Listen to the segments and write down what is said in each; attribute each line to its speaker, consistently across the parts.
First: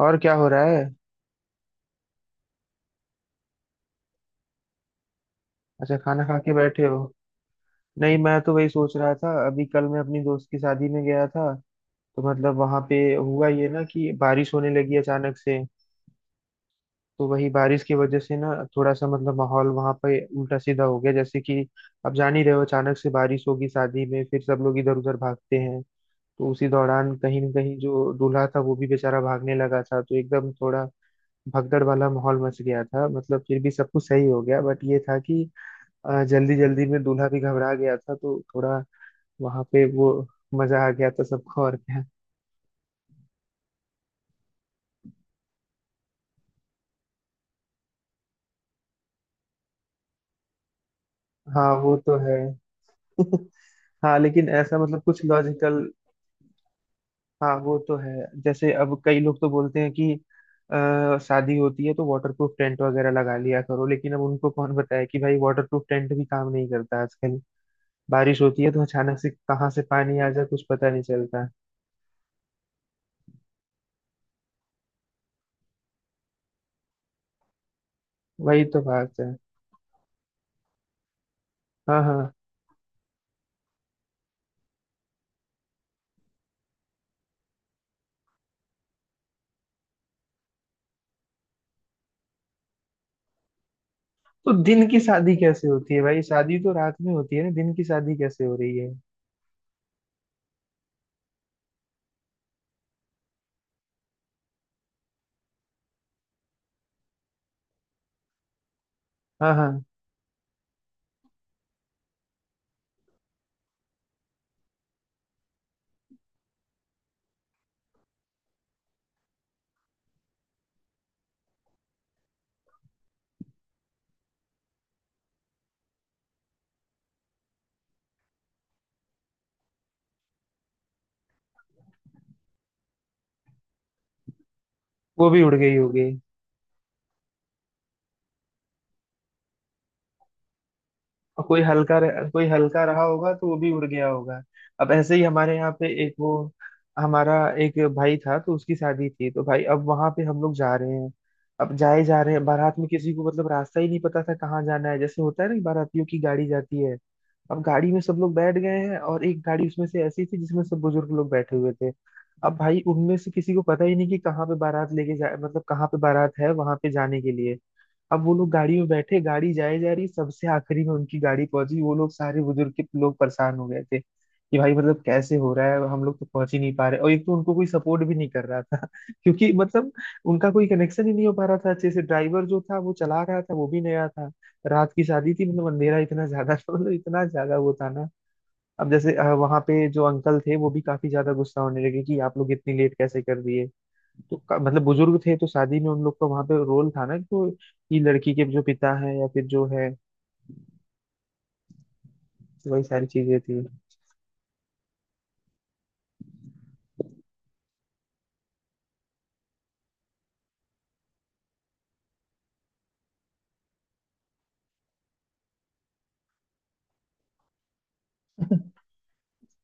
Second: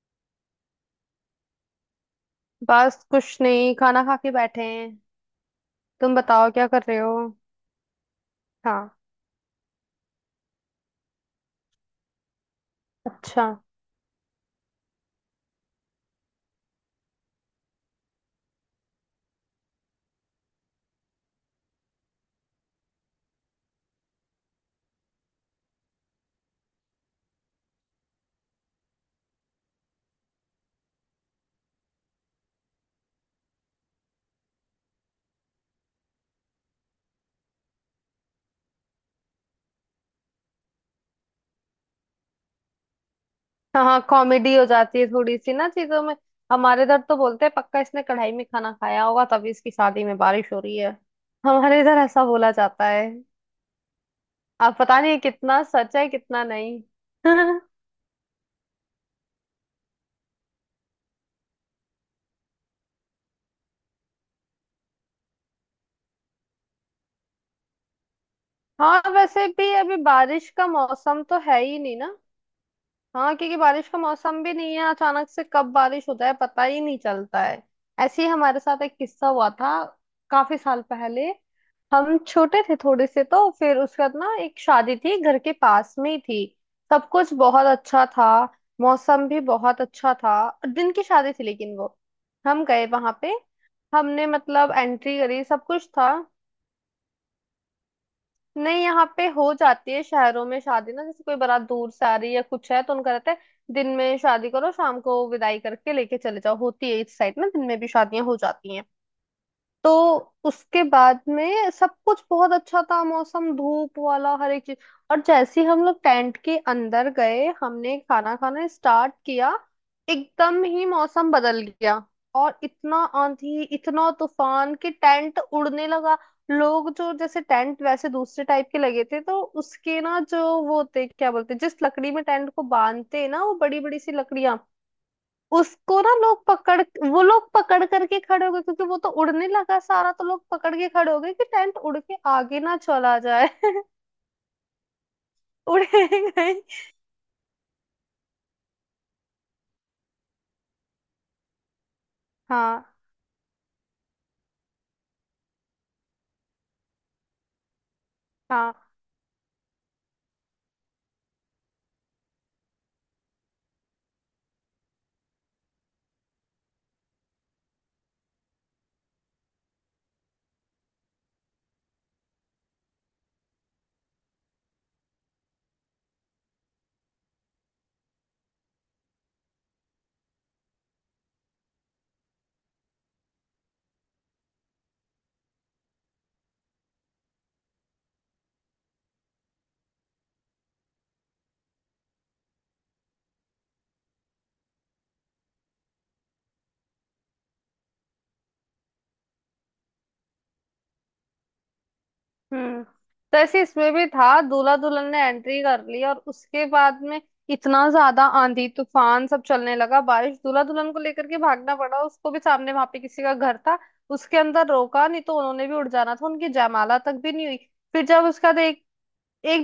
Speaker 1: और क्या हो रहा है।
Speaker 2: बस कुछ नहीं, खाना खा के बैठे हैं।
Speaker 1: अच्छा
Speaker 2: तुम
Speaker 1: खाना खा
Speaker 2: बताओ
Speaker 1: के
Speaker 2: क्या कर
Speaker 1: बैठे
Speaker 2: रहे
Speaker 1: हो।
Speaker 2: हो।
Speaker 1: नहीं मैं तो वही
Speaker 2: हाँ।
Speaker 1: सोच रहा था, अभी कल मैं अपनी दोस्त की शादी में गया था। तो मतलब वहां पे हुआ
Speaker 2: अच्छा।
Speaker 1: ये ना कि बारिश होने लगी अचानक से। तो वही बारिश की वजह से ना थोड़ा सा मतलब माहौल वहां पे उल्टा सीधा हो गया, जैसे कि अब जान ही रहे हो अचानक से बारिश होगी शादी में फिर सब लोग इधर उधर भागते हैं। तो उसी दौरान कहीं ना कहीं जो दूल्हा था वो भी बेचारा भागने लगा था, तो एकदम थोड़ा भगदड़ वाला माहौल मच गया था। मतलब फिर भी सब कुछ सही हो गया बट ये था कि जल्दी जल्दी में दूल्हा भी घबरा गया था तो थोड़ा वहां पे वो मजा आ गया था सबको। और क्या।
Speaker 2: हाँ हाँ, कॉमेडी हो जाती है थोड़ी सी ना चीजों में। हमारे इधर तो बोलते हैं, पक्का इसने कढ़ाई में खाना खाया होगा तभी इसकी शादी में बारिश हो रही है।
Speaker 1: हाँ
Speaker 2: हमारे
Speaker 1: वो
Speaker 2: इधर
Speaker 1: तो
Speaker 2: ऐसा
Speaker 1: है।
Speaker 2: बोला जाता है।
Speaker 1: हाँ लेकिन
Speaker 2: अब
Speaker 1: ऐसा
Speaker 2: पता
Speaker 1: मतलब
Speaker 2: नहीं
Speaker 1: कुछ
Speaker 2: कितना
Speaker 1: लॉजिकल।
Speaker 2: सच है कितना नहीं।
Speaker 1: हाँ वो तो है, जैसे अब कई लोग तो बोलते हैं कि शादी होती है तो वाटरप्रूफ टेंट वगैरह लगा लिया करो, लेकिन अब उनको कौन बताए कि भाई वाटरप्रूफ टेंट भी काम नहीं करता आजकल। बारिश होती है तो
Speaker 2: हाँ,
Speaker 1: अचानक से
Speaker 2: वैसे
Speaker 1: कहाँ
Speaker 2: भी
Speaker 1: से
Speaker 2: अभी
Speaker 1: पानी आ जाए
Speaker 2: बारिश
Speaker 1: कुछ
Speaker 2: का
Speaker 1: पता नहीं
Speaker 2: मौसम तो
Speaker 1: चलता।
Speaker 2: है ही नहीं ना। हाँ, क्योंकि बारिश का मौसम भी नहीं है, अचानक से कब बारिश होता है पता ही नहीं चलता है। ऐसे ही हमारे
Speaker 1: वही तो
Speaker 2: साथ एक
Speaker 1: बात
Speaker 2: किस्सा
Speaker 1: है।
Speaker 2: हुआ था, काफी साल पहले।
Speaker 1: हाँ
Speaker 2: हम
Speaker 1: हाँ।
Speaker 2: छोटे थे थोड़े से, तो फिर उसके बाद ना एक शादी थी, घर के पास में ही थी। सब कुछ बहुत अच्छा था। मौसम भी बहुत अच्छा था। दिन की शादी थी, लेकिन वो हम गए वहां पे, हमने
Speaker 1: तो
Speaker 2: मतलब
Speaker 1: दिन की
Speaker 2: एंट्री
Speaker 1: शादी
Speaker 2: करी, सब
Speaker 1: कैसे
Speaker 2: कुछ
Speaker 1: होती है
Speaker 2: था।
Speaker 1: भाई? शादी तो रात में होती है ना, दिन की शादी कैसे हो रही
Speaker 2: नहीं,
Speaker 1: है?
Speaker 2: यहाँ पे हो जाती है शहरों में शादी ना, जैसे कोई बारात दूर से आ रही है या कुछ है तो उनका रहता है, दिन में शादी करो, शाम को विदाई करके लेके चले जाओ, होती है इस साइड ना दिन में भी शादियां हो जाती हैं।
Speaker 1: हाँ हाँ।
Speaker 2: तो उसके बाद में सब कुछ बहुत अच्छा था, मौसम धूप वाला हर एक चीज। और जैसे ही हम लोग टेंट के अंदर गए, हमने खाना खाना स्टार्ट किया, एकदम ही मौसम बदल गया। और इतना आंधी, इतना तूफान कि टेंट उड़ने लगा। लोग जो जैसे टेंट वैसे दूसरे टाइप के लगे थे, तो उसके ना जो वो थे, क्या बोलते, जिस लकड़ी में टेंट को बांधते हैं ना, वो बड़ी बड़ी सी लकड़ियां,
Speaker 1: वो भी उड़ गई
Speaker 2: उसको
Speaker 1: होगी।
Speaker 2: ना लोग पकड़ वो लोग पकड़ करके खड़े हो गए, क्योंकि वो तो उड़ने लगा सारा, तो लोग पकड़ के खड़े हो गए
Speaker 1: और
Speaker 2: कि टेंट उड़ के
Speaker 1: कोई
Speaker 2: आगे ना
Speaker 1: हल्का रहा
Speaker 2: चला
Speaker 1: होगा तो
Speaker 2: जाए।
Speaker 1: वो भी उड़ गया होगा। अब ऐसे ही हमारे यहाँ पे
Speaker 2: उड़े
Speaker 1: एक वो
Speaker 2: गई।
Speaker 1: हमारा एक भाई था, तो उसकी शादी थी। तो भाई अब वहां पे हम लोग जा रहे हैं, अब जाए जा रहे हैं बारात
Speaker 2: हाँ
Speaker 1: में। किसी को मतलब रास्ता ही नहीं पता था कहाँ जाना है, जैसे होता है ना कि बारातियों की गाड़ी जाती है। अब गाड़ी में सब लोग बैठ गए
Speaker 2: हाँ।
Speaker 1: हैं और एक गाड़ी उसमें से ऐसी थी जिसमें सब बुजुर्ग लोग बैठे हुए थे। अब भाई उनमें से किसी को पता ही नहीं कि कहाँ पे बारात लेके जा, मतलब कहाँ पे बारात है वहां पे जाने के लिए। अब वो लोग गाड़ी में बैठे, गाड़ी जाए जा रही, सबसे आखिरी में उनकी गाड़ी पहुंची। वो लोग सारे बुजुर्ग के लोग परेशान हो गए थे कि भाई मतलब कैसे हो रहा है, हम लोग तो पहुंच ही नहीं पा रहे, और एक तो उनको कोई सपोर्ट भी नहीं कर रहा था। क्योंकि मतलब उनका कोई कनेक्शन ही नहीं हो पा रहा था अच्छे से। ड्राइवर जो था वो चला रहा था वो भी नया था। रात की शादी थी, मतलब अंधेरा इतना ज्यादा था, मतलब इतना ज्यादा वो था ना। अब जैसे वहां पे जो अंकल थे वो भी काफी ज्यादा गुस्सा होने लगे कि आप लोग इतनी लेट कैसे कर दिए। तो मतलब बुजुर्ग थे तो शादी में उन लोग का वहां पे रोल था ना, तो ये लड़की के जो पिता है या फिर जो है, वही
Speaker 2: हम्म।
Speaker 1: सारी चीजें
Speaker 2: तो
Speaker 1: थी।
Speaker 2: ऐसे इसमें भी था, दूल्हा दुल्हन ने एंट्री कर ली और उसके बाद में इतना ज्यादा आंधी तूफान सब चलने लगा, बारिश, दूल्हा दुल्हन को लेकर के भागना पड़ा, उसको भी सामने वहां पे किसी का घर था उसके अंदर। रोका नहीं तो उन्होंने भी उड़ जाना था। उनकी जयमाला तक भी नहीं हुई। फिर जब उसका एक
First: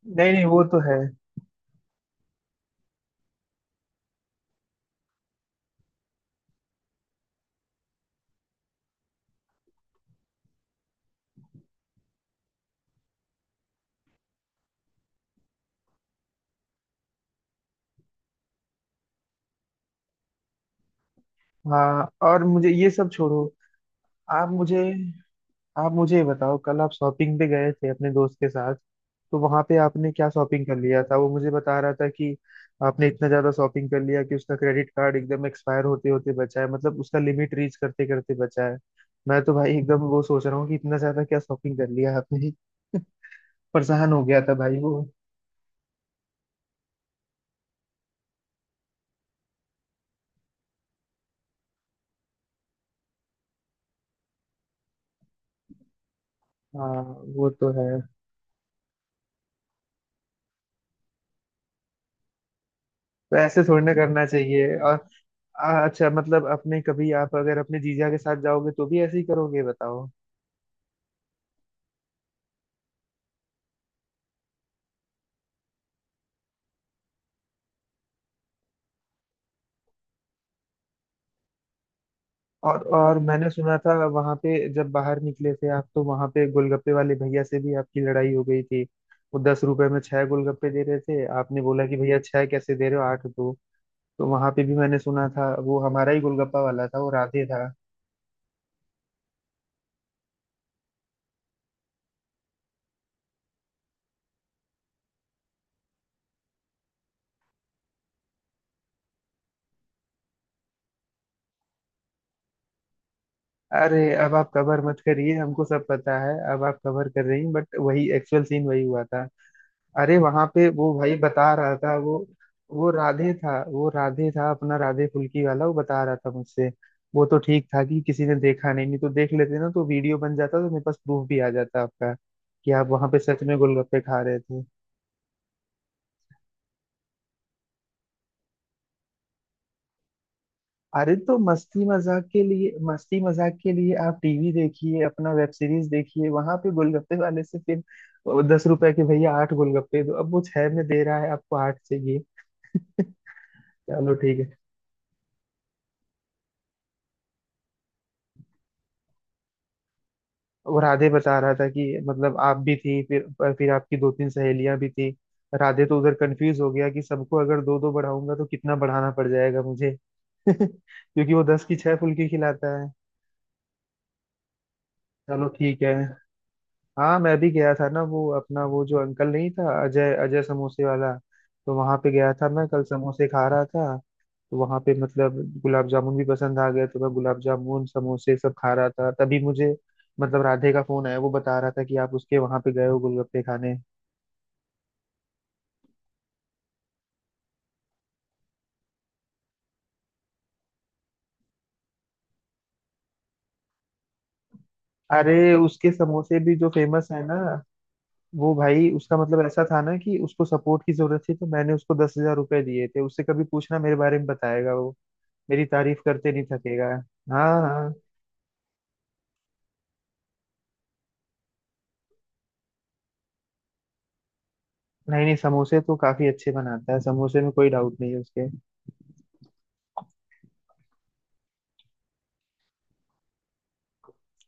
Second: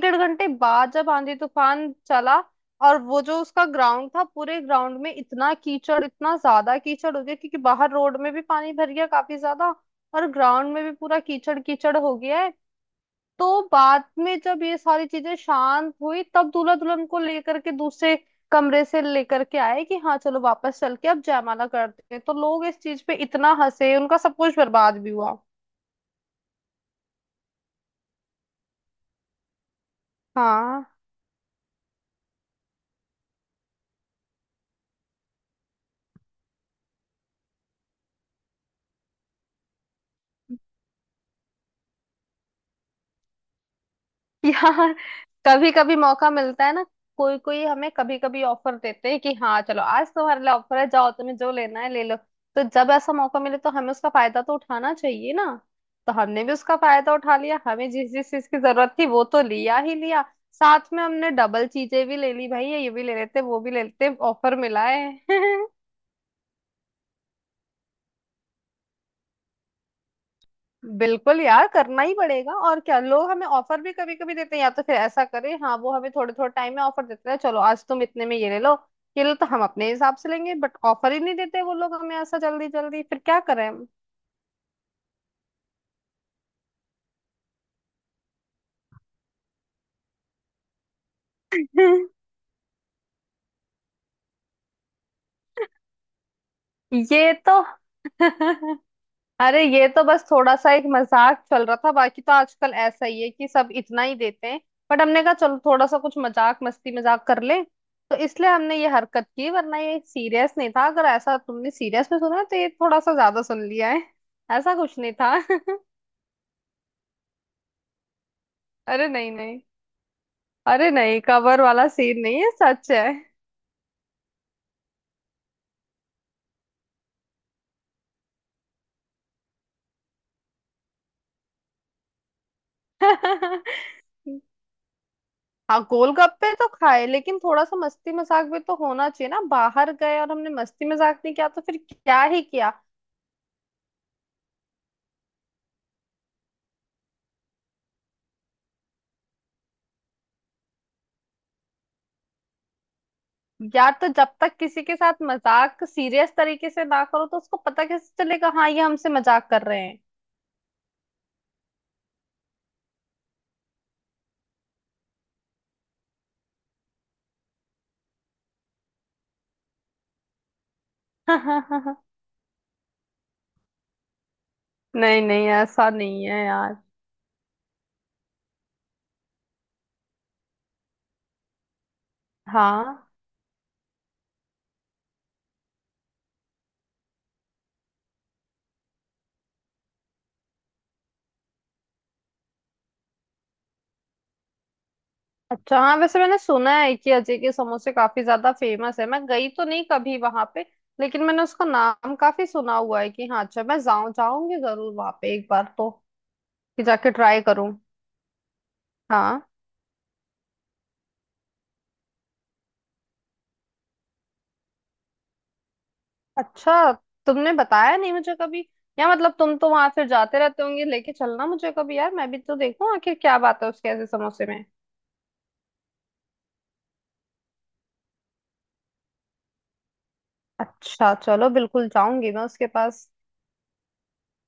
Speaker 2: डेढ़
Speaker 1: नहीं नहीं
Speaker 2: घंटे
Speaker 1: वो तो
Speaker 2: बाद
Speaker 1: है।
Speaker 2: जब आंधी तूफान चला, और वो जो उसका ग्राउंड था, पूरे ग्राउंड में इतना कीचड़, इतना ज्यादा कीचड़ हो गया, क्योंकि बाहर रोड में भी पानी भर गया काफी ज्यादा, और ग्राउंड में भी पूरा कीचड़ कीचड़ हो गया है। तो बाद में जब ये सारी चीजें शांत हुई, तब दूल्हा दुल्हन को लेकर के दूसरे कमरे से लेकर के आए कि हाँ चलो वापस चल के अब जयमाला
Speaker 1: हाँ
Speaker 2: करते हैं, तो
Speaker 1: और
Speaker 2: लोग
Speaker 1: मुझे
Speaker 2: इस
Speaker 1: ये
Speaker 2: चीज
Speaker 1: सब
Speaker 2: पे
Speaker 1: छोड़ो।
Speaker 2: इतना हंसे, उनका सब
Speaker 1: आप
Speaker 2: कुछ
Speaker 1: मुझे
Speaker 2: बर्बाद भी हुआ।
Speaker 1: आप मुझे ये बताओ, कल आप शॉपिंग पे गए थे अपने दोस्त के साथ, तो वहां पे आपने क्या शॉपिंग कर
Speaker 2: हाँ।
Speaker 1: लिया था? वो मुझे बता रहा था कि आपने इतना ज्यादा शॉपिंग कर लिया कि उसका क्रेडिट कार्ड एकदम एक्सपायर होते होते बचा है, मतलब उसका लिमिट रीच करते करते बचा है। मैं तो भाई एकदम वो सोच रहा हूँ कि इतना ज्यादा क्या शॉपिंग कर लिया आपने, परेशान हो गया था भाई
Speaker 2: यार,
Speaker 1: वो।
Speaker 2: कभी कभी मौका मिलता है ना, कोई कोई हमें कभी कभी ऑफर देते हैं कि हाँ चलो आज तुम्हारे लिए ऑफर है, जाओ तुम्हें जो लेना है ले लो, तो जब ऐसा मौका मिले तो हमें उसका फायदा तो उठाना चाहिए ना। तो हमने भी उसका
Speaker 1: हाँ
Speaker 2: फायदा उठा
Speaker 1: वो
Speaker 2: लिया,
Speaker 1: तो है।
Speaker 2: हमें जिस जिस चीज की जरूरत थी वो तो लिया ही लिया, साथ में हमने डबल चीजें भी ले ली, भाई ये भी ले
Speaker 1: तो
Speaker 2: लेते वो
Speaker 1: ऐसे
Speaker 2: भी ले
Speaker 1: थोड़ी ना
Speaker 2: लेते,
Speaker 1: करना
Speaker 2: ऑफर
Speaker 1: चाहिए।
Speaker 2: मिला
Speaker 1: और
Speaker 2: है।
Speaker 1: अच्छा मतलब अपने कभी आप अगर अपने जीजा के साथ जाओगे तो भी ऐसे ही करोगे बताओ?
Speaker 2: बिल्कुल यार, करना ही पड़ेगा और क्या, लोग हमें ऑफर भी कभी कभी देते हैं या तो फिर ऐसा करें, हाँ वो हमें थोड़े थोड़े टाइम में ऑफर देते हैं चलो आज तुम इतने में ये ले लो, ये लो, तो हम अपने हिसाब से लेंगे, बट ऑफर ही नहीं देते वो लोग हमें ऐसा जल्दी
Speaker 1: और
Speaker 2: जल्दी,
Speaker 1: और
Speaker 2: फिर क्या
Speaker 1: मैंने
Speaker 2: करें
Speaker 1: सुना
Speaker 2: हम।
Speaker 1: था वहां पे जब बाहर निकले थे आप, तो वहां पे गोलगप्पे वाले भैया से भी आपकी लड़ाई हो गई थी। वो 10 रुपए में छह गोलगप्पे दे रहे थे, आपने बोला कि भैया छह कैसे दे रहे हो, आठ दो। तो वहां पे भी मैंने सुना था, वो हमारा ही गोलगप्पा वाला था, वो
Speaker 2: ये
Speaker 1: राधे
Speaker 2: तो।
Speaker 1: था।
Speaker 2: अरे ये तो बस थोड़ा सा एक मजाक चल रहा था, बाकी तो आजकल ऐसा ही है कि सब इतना ही देते हैं, बट हमने कहा चलो थोड़ा सा कुछ मजाक मस्ती मजाक कर ले, तो इसलिए हमने ये हरकत की, वरना ये सीरियस नहीं था। अगर ऐसा तुमने सीरियस में सुना है तो ये थोड़ा सा ज्यादा सुन लिया
Speaker 1: अरे
Speaker 2: है।
Speaker 1: अब आप
Speaker 2: ऐसा
Speaker 1: कवर
Speaker 2: कुछ
Speaker 1: मत
Speaker 2: नहीं
Speaker 1: करिए,
Speaker 2: था।
Speaker 1: हमको सब पता है। अब आप कवर कर रही हैं बट वही एक्चुअल सीन वही हुआ
Speaker 2: अरे
Speaker 1: था।
Speaker 2: नहीं नहीं।
Speaker 1: अरे वहां पे
Speaker 2: अरे
Speaker 1: वो भाई
Speaker 2: नहीं,
Speaker 1: बता
Speaker 2: कवर
Speaker 1: रहा
Speaker 2: वाला
Speaker 1: था वो।
Speaker 2: सीन नहीं है,
Speaker 1: वो
Speaker 2: सच है।
Speaker 1: राधे था, वो राधे था, अपना राधे फुल्की वाला, वो बता रहा था मुझसे। वो तो ठीक था कि किसी ने देखा नहीं, नहीं तो देख लेते ना, तो वीडियो बन जाता, तो मेरे पास प्रूफ भी आ जाता आपका कि आप वहां पे सच में गोलगप्पे खा रहे थे।
Speaker 2: हाँ गोलगप्पे तो खाए, लेकिन थोड़ा सा मस्ती मजाक भी तो होना चाहिए ना, बाहर गए और हमने मस्ती
Speaker 1: अरे
Speaker 2: मजाक नहीं
Speaker 1: तो
Speaker 2: किया तो फिर
Speaker 1: मस्ती
Speaker 2: क्या
Speaker 1: मजाक के
Speaker 2: ही
Speaker 1: लिए,
Speaker 2: किया।
Speaker 1: मस्ती मजाक के लिए आप टीवी देखिए, अपना वेब सीरीज देखिए। वहां पे गोलगप्पे वाले से फिर 10 रुपए के भैया आठ गोलगप्पे दो, अब वो छह में दे रहा है आपको आठ चाहिए।
Speaker 2: यार तो
Speaker 1: चलो
Speaker 2: जब
Speaker 1: ठीक है।
Speaker 2: तक किसी के साथ मजाक सीरियस तरीके से ना करो तो उसको पता कैसे चलेगा हाँ ये हमसे मजाक कर रहे हैं।
Speaker 1: वो राधे बता रहा था कि मतलब आप भी थी, फिर आपकी दो तीन सहेलियां भी थी। राधे तो उधर कंफ्यूज हो गया कि सबको अगर दो दो बढ़ाऊंगा तो कितना बढ़ाना पड़ जाएगा मुझे। क्योंकि वो 10 की छह फुल्की खिलाता है।
Speaker 2: नहीं नहीं,
Speaker 1: चलो ठीक
Speaker 2: ऐसा
Speaker 1: है।
Speaker 2: नहीं है यार।
Speaker 1: हाँ मैं भी गया था ना, वो अपना वो जो अंकल नहीं था, अजय, अजय समोसे वाला। तो वहां पे गया था, मैं कल
Speaker 2: हाँ।
Speaker 1: समोसे खा रहा था। तो वहां पे मतलब गुलाब जामुन भी पसंद आ गया, तो मैं गुलाब जामुन समोसे सब खा रहा था, तभी मुझे मतलब राधे का फोन आया। वो बता रहा था कि आप उसके वहां पे गए हो गोलगप्पे खाने।
Speaker 2: अच्छा। हाँ, वैसे मैंने सुना है कि अजय के समोसे काफी ज्यादा फेमस है, मैं गई तो नहीं कभी वहां पे, लेकिन मैंने उसका नाम काफी सुना हुआ है कि हाँ, अच्छा मैं जाऊं, जाऊंगी जरूर वहां पे एक
Speaker 1: अरे
Speaker 2: बार तो,
Speaker 1: उसके समोसे भी जो
Speaker 2: कि
Speaker 1: फेमस
Speaker 2: जाके
Speaker 1: है ना,
Speaker 2: ट्राई करूं।
Speaker 1: वो भाई उसका
Speaker 2: हाँ।
Speaker 1: मतलब ऐसा था ना कि उसको सपोर्ट की जरूरत थी, तो मैंने उसको 10,000 रुपए दिए थे। उससे कभी पूछना मेरे बारे में, बताएगा वो, मेरी तारीफ करते नहीं
Speaker 2: अच्छा,
Speaker 1: थकेगा।
Speaker 2: तुमने
Speaker 1: हाँ हाँ।
Speaker 2: बताया नहीं मुझे कभी, या मतलब तुम तो वहां फिर जाते रहते होंगे, लेके चलना मुझे कभी यार, मैं भी तो देखूं आखिर क्या बात है उसके ऐसे समोसे में।
Speaker 1: नहीं नहीं समोसे तो काफी अच्छे बनाता है, समोसे में कोई डाउट नहीं है उसके।
Speaker 2: अच्छा चलो, बिल्कुल जाऊंगी मैं उसके पास।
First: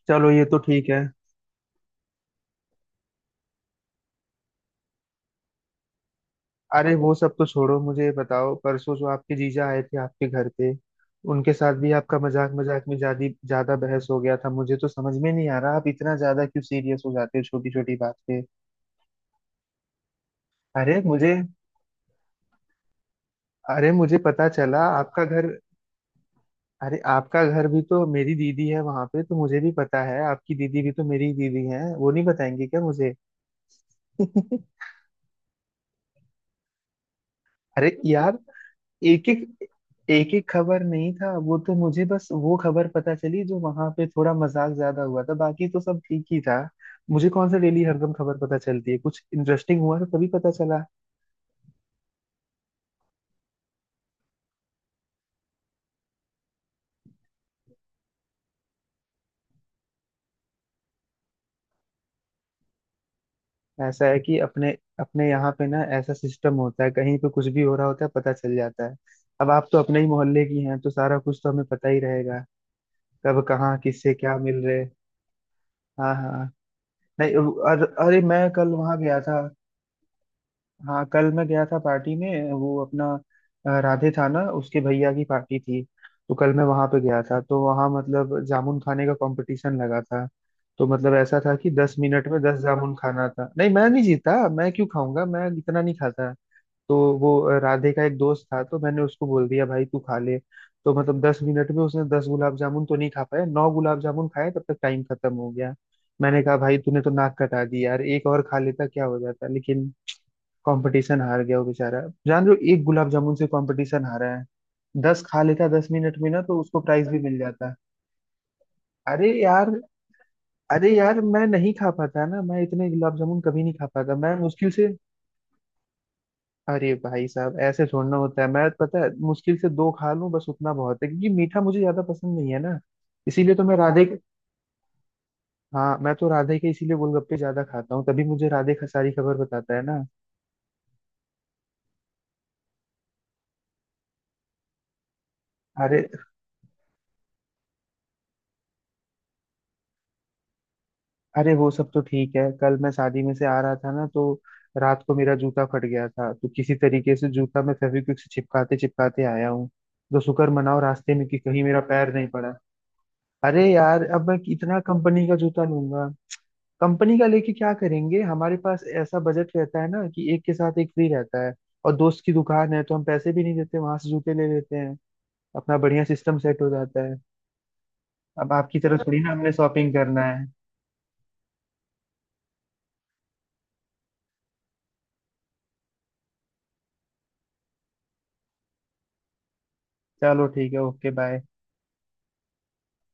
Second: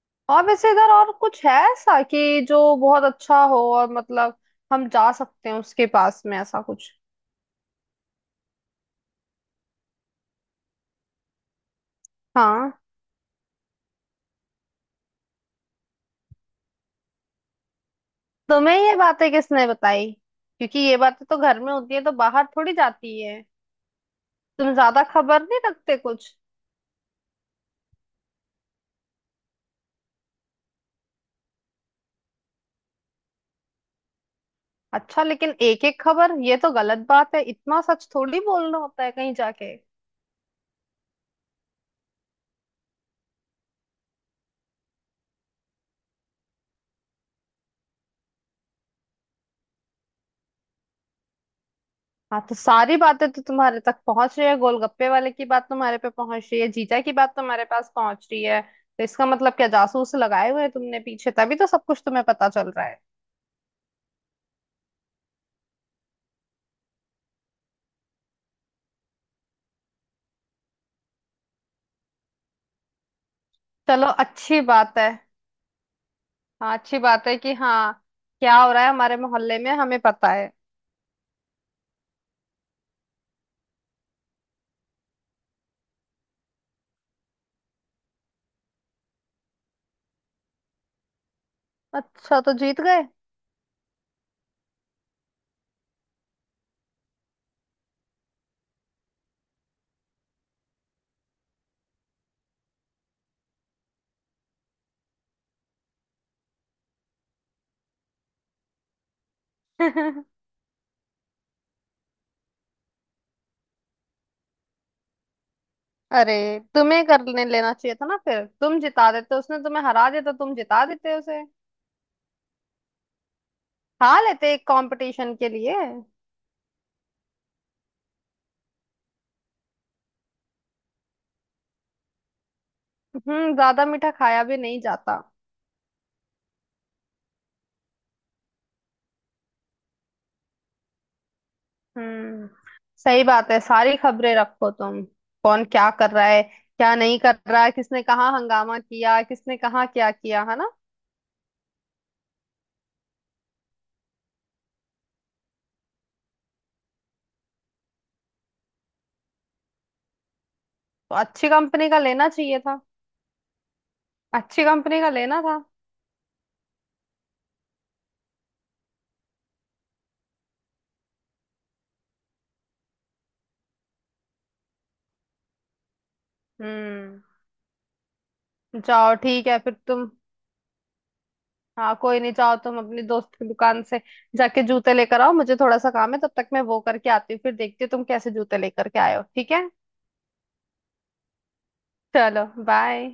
Speaker 1: चलो ये
Speaker 2: और
Speaker 1: तो
Speaker 2: वैसे
Speaker 1: ठीक
Speaker 2: इधर
Speaker 1: है।
Speaker 2: और कुछ है ऐसा कि जो बहुत अच्छा हो और मतलब हम जा सकते हैं उसके पास में ऐसा कुछ।
Speaker 1: अरे वो सब तो छोड़ो, मुझे ये बताओ, परसों जो आपके जीजा आए थे आपके घर पे, उनके साथ भी आपका मजाक
Speaker 2: हाँ,
Speaker 1: मजाक में ज्यादा ज्यादा बहस हो गया था। मुझे तो समझ में नहीं आ रहा आप इतना ज्यादा क्यों सीरियस हो जाते हो छोटी छोटी बात पे।
Speaker 2: तुम्हें ये बातें किसने बताई, क्योंकि ये
Speaker 1: अरे
Speaker 2: बातें
Speaker 1: मुझे
Speaker 2: तो घर में होती है, तो बाहर थोड़ी जाती है।
Speaker 1: अरे मुझे पता
Speaker 2: तुम
Speaker 1: चला
Speaker 2: ज्यादा
Speaker 1: आपका
Speaker 2: खबर
Speaker 1: घर।
Speaker 2: नहीं रखते कुछ।
Speaker 1: अरे आपका घर भी तो मेरी दीदी है वहां पे, तो मुझे भी पता है। आपकी दीदी भी तो मेरी ही दीदी है, वो नहीं बताएंगी क्या मुझे?
Speaker 2: अच्छा, लेकिन एक एक खबर, ये तो गलत बात है, इतना
Speaker 1: अरे
Speaker 2: सच
Speaker 1: यार,
Speaker 2: थोड़ी बोलना होता है
Speaker 1: एक
Speaker 2: कहीं
Speaker 1: एक
Speaker 2: जाके।
Speaker 1: एक एक खबर नहीं था। वो तो मुझे बस वो खबर पता चली जो वहां पे थोड़ा मजाक ज्यादा हुआ था, बाकी तो सब ठीक ही था। मुझे कौन सा डेली हरदम खबर पता चलती है, कुछ इंटरेस्टिंग हुआ तो तभी पता चला।
Speaker 2: हाँ, तो सारी बातें तो तुम्हारे तक पहुंच रही है, गोलगप्पे वाले की बात तुम्हारे पे पहुंच रही है, जीजा की बात तुम्हारे पास पहुंच रही है, तो इसका मतलब क्या जासूस लगाए हुए हैं तुमने पीछे, तभी तो सब कुछ तुम्हें पता चल रहा है।
Speaker 1: ऐसा है कि अपने अपने यहाँ पे ना ऐसा सिस्टम होता है, कहीं पे कुछ भी हो रहा होता है पता चल जाता है। अब आप तो अपने ही मोहल्ले की हैं, तो सारा कुछ तो हमें पता ही रहेगा, कब कहाँ
Speaker 2: चलो
Speaker 1: किससे क्या
Speaker 2: अच्छी
Speaker 1: मिल रहे।
Speaker 2: बात है।
Speaker 1: हाँ हाँ।
Speaker 2: हाँ अच्छी बात
Speaker 1: नहीं
Speaker 2: है कि
Speaker 1: और
Speaker 2: हाँ,
Speaker 1: अरे मैं
Speaker 2: क्या
Speaker 1: कल
Speaker 2: हो रहा है
Speaker 1: वहां
Speaker 2: हमारे
Speaker 1: गया था।
Speaker 2: मोहल्ले में हमें पता है।
Speaker 1: हाँ कल मैं गया था पार्टी में, वो अपना राधे था ना, उसके भैया की पार्टी थी। तो कल मैं वहां पे गया था, तो वहां मतलब जामुन खाने का कंपटीशन लगा था। तो मतलब ऐसा था कि दस मिनट में
Speaker 2: अच्छा, तो
Speaker 1: दस
Speaker 2: जीत
Speaker 1: जामुन
Speaker 2: गए।
Speaker 1: खाना था। नहीं मैं नहीं जीता, मैं क्यों खाऊंगा, मैं इतना नहीं खाता। तो वो राधे का एक दोस्त था, तो मैंने उसको बोल दिया भाई तू खा ले। तो मतलब 10 मिनट में उसने 10 गुलाब जामुन तो नहीं खा पाया, नौ गुलाब जामुन खाए तब तक टाइम खत्म हो गया। मैंने कहा भाई तूने तो नाक कटा दी यार, एक और खा लेता क्या हो जाता, लेकिन कंपटीशन हार गया वो बेचारा। जान रहे हो, एक गुलाब जामुन से कंपटीशन हारा है। 10 खा लेता 10 मिनट में
Speaker 2: अरे,
Speaker 1: ना, तो उसको
Speaker 2: तुम्हें
Speaker 1: प्राइज भी मिल
Speaker 2: करने लेना
Speaker 1: जाता।
Speaker 2: चाहिए था ना, फिर तुम जिता
Speaker 1: अरे
Speaker 2: देते, उसने
Speaker 1: यार,
Speaker 2: तुम्हें हरा देता, तुम जिता
Speaker 1: अरे
Speaker 2: देते
Speaker 1: यार मैं
Speaker 2: उसे।
Speaker 1: नहीं खा पाता ना, मैं इतने गुलाब जामुन कभी नहीं खा
Speaker 2: खा
Speaker 1: पाता, मैं
Speaker 2: लेते एक
Speaker 1: मुश्किल से।
Speaker 2: कंपटीशन के लिए।
Speaker 1: अरे भाई साहब ऐसे छोड़ना होता है, मैं पता है मुश्किल से दो खा लूं बस उतना बहुत है, क्योंकि मीठा मुझे ज्यादा पसंद नहीं है ना। इसीलिए
Speaker 2: हम्म,
Speaker 1: तो मैं
Speaker 2: ज्यादा
Speaker 1: राधे,
Speaker 2: मीठा खाया भी नहीं जाता।
Speaker 1: हाँ मैं तो राधे के इसीलिए गोलगप्पे ज्यादा खाता हूँ, तभी मुझे राधे का सारी खबर बताता है ना।
Speaker 2: हम्म, सही बात है, सारी खबरें रखो तुम, कौन क्या
Speaker 1: अरे,
Speaker 2: कर रहा है, क्या नहीं कर रहा है, किसने कहाँ हंगामा किया, किसने कहाँ क्या किया है ना।
Speaker 1: अरे वो सब तो ठीक है। कल मैं शादी में से आ रहा था ना, तो रात को मेरा जूता फट गया था, तो किसी तरीके से जूता मैं फेविक्विक से चिपकाते चिपकाते आया हूँ। तो शुक्र मनाओ रास्ते
Speaker 2: तो
Speaker 1: में कि
Speaker 2: अच्छी
Speaker 1: कहीं मेरा
Speaker 2: कंपनी का
Speaker 1: पैर नहीं
Speaker 2: लेना
Speaker 1: पड़ा।
Speaker 2: चाहिए था।
Speaker 1: अरे यार अब मैं
Speaker 2: अच्छी
Speaker 1: कितना
Speaker 2: कंपनी का
Speaker 1: कंपनी का
Speaker 2: लेना था।
Speaker 1: जूता लूंगा। कंपनी का लेके क्या करेंगे, हमारे पास ऐसा बजट रहता है ना कि एक के साथ एक फ्री रहता है। और दोस्त की दुकान है तो हम पैसे भी नहीं देते, वहां से जूते ले लेते हैं, अपना बढ़िया सिस्टम सेट हो जाता है।
Speaker 2: हम्म।
Speaker 1: अब आपकी तरफ
Speaker 2: जाओ
Speaker 1: थोड़ी ना
Speaker 2: ठीक
Speaker 1: हमने
Speaker 2: है फिर
Speaker 1: शॉपिंग
Speaker 2: तुम।
Speaker 1: करना है।
Speaker 2: हाँ कोई नहीं, जाओ तुम अपनी दोस्त की दुकान से जाके जूते लेकर आओ, मुझे थोड़ा सा काम है, तब तक मैं वो करके आती हूँ, फिर देखती हूँ तुम कैसे जूते लेकर के आए हो ठीक है।
Speaker 1: चलो ठीक है, ओके बाय।
Speaker 2: चलो बाय।